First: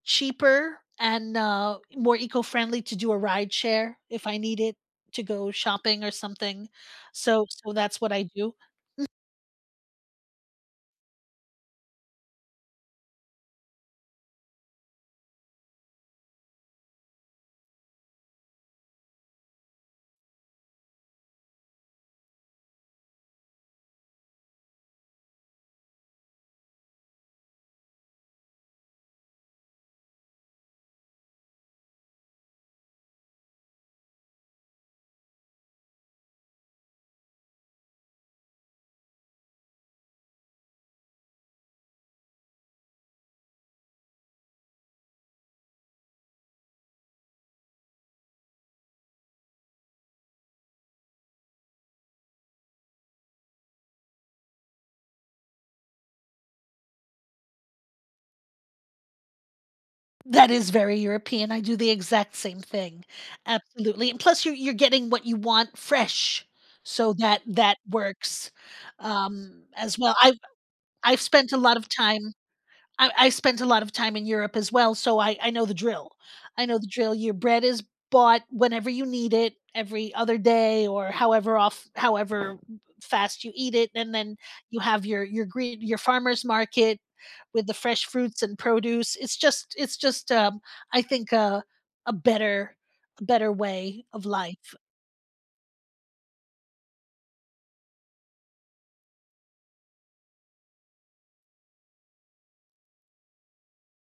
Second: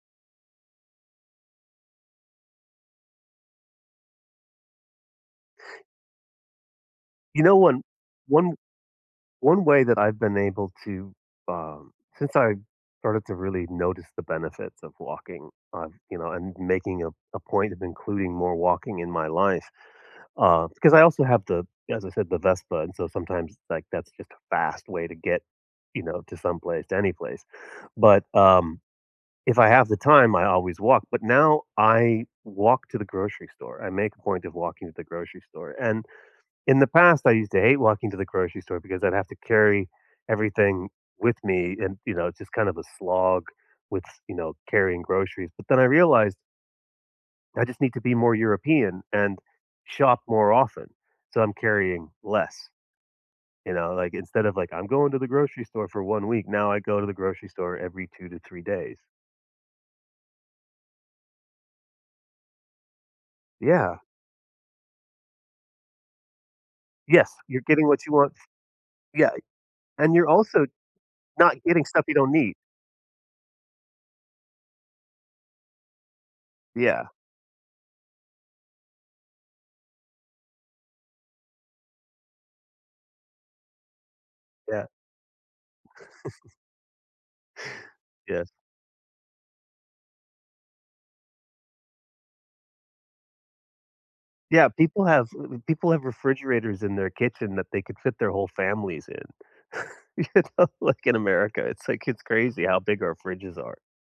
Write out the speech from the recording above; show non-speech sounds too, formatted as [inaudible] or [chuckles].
Cheaper and, uh, more eco-friendly to do a rideshare if I needed to go shopping or something, You so know, so one that's what I one do, mm one way that I've been able to, um, since I started to really notice the benefits of walking on, you know, and making a a point of including more walking in my life, uh 'cause I also have to, as I said, the Vespa, and so sometimes, like, that's just a fast way to get, you know, to someplace, to anyplace. But, um, if I have the time, I always walk, but now I walk to the grocery store, I make a point of walking to the grocery store and in the past, I used to hate walking to the grocery store because I'd have to carry everything with me and, you know, it's just kind of a slog with s you know, carrying groceries, but then I realized that I just need to be more European and shop more often, so I'm carrying less, you know, like, instead of, like, I'm going to the grocery store for 1 week, now I go to the grocery store every 2 to 3 days. That is very European, I do the exact same thing. Yeah. Absolutely, and plus you're you're getting what you want fresh, so Yes, that you're that getting what you want works, Yeah. um, as And well, you're I've also I've spent not a lot getting of stuff you don't time need. I I spent a lot of time in Europe as well, so I I know the drill. I know the Yeah. drill, your bread is bought whenever you need it, every other day or however of however m fast you eat it, and then you Yeah. have your your green your farmer's [chuckles] market with the fresh fruits Yes. and produce, it's just it's just, um, I think, uh, a better a better way of Yeah, life. people have uh uh, people have refrigerators in their kitchen that they could fit their whole families in, you know, like, in America, it's, like, it's crazy how big our fridges are.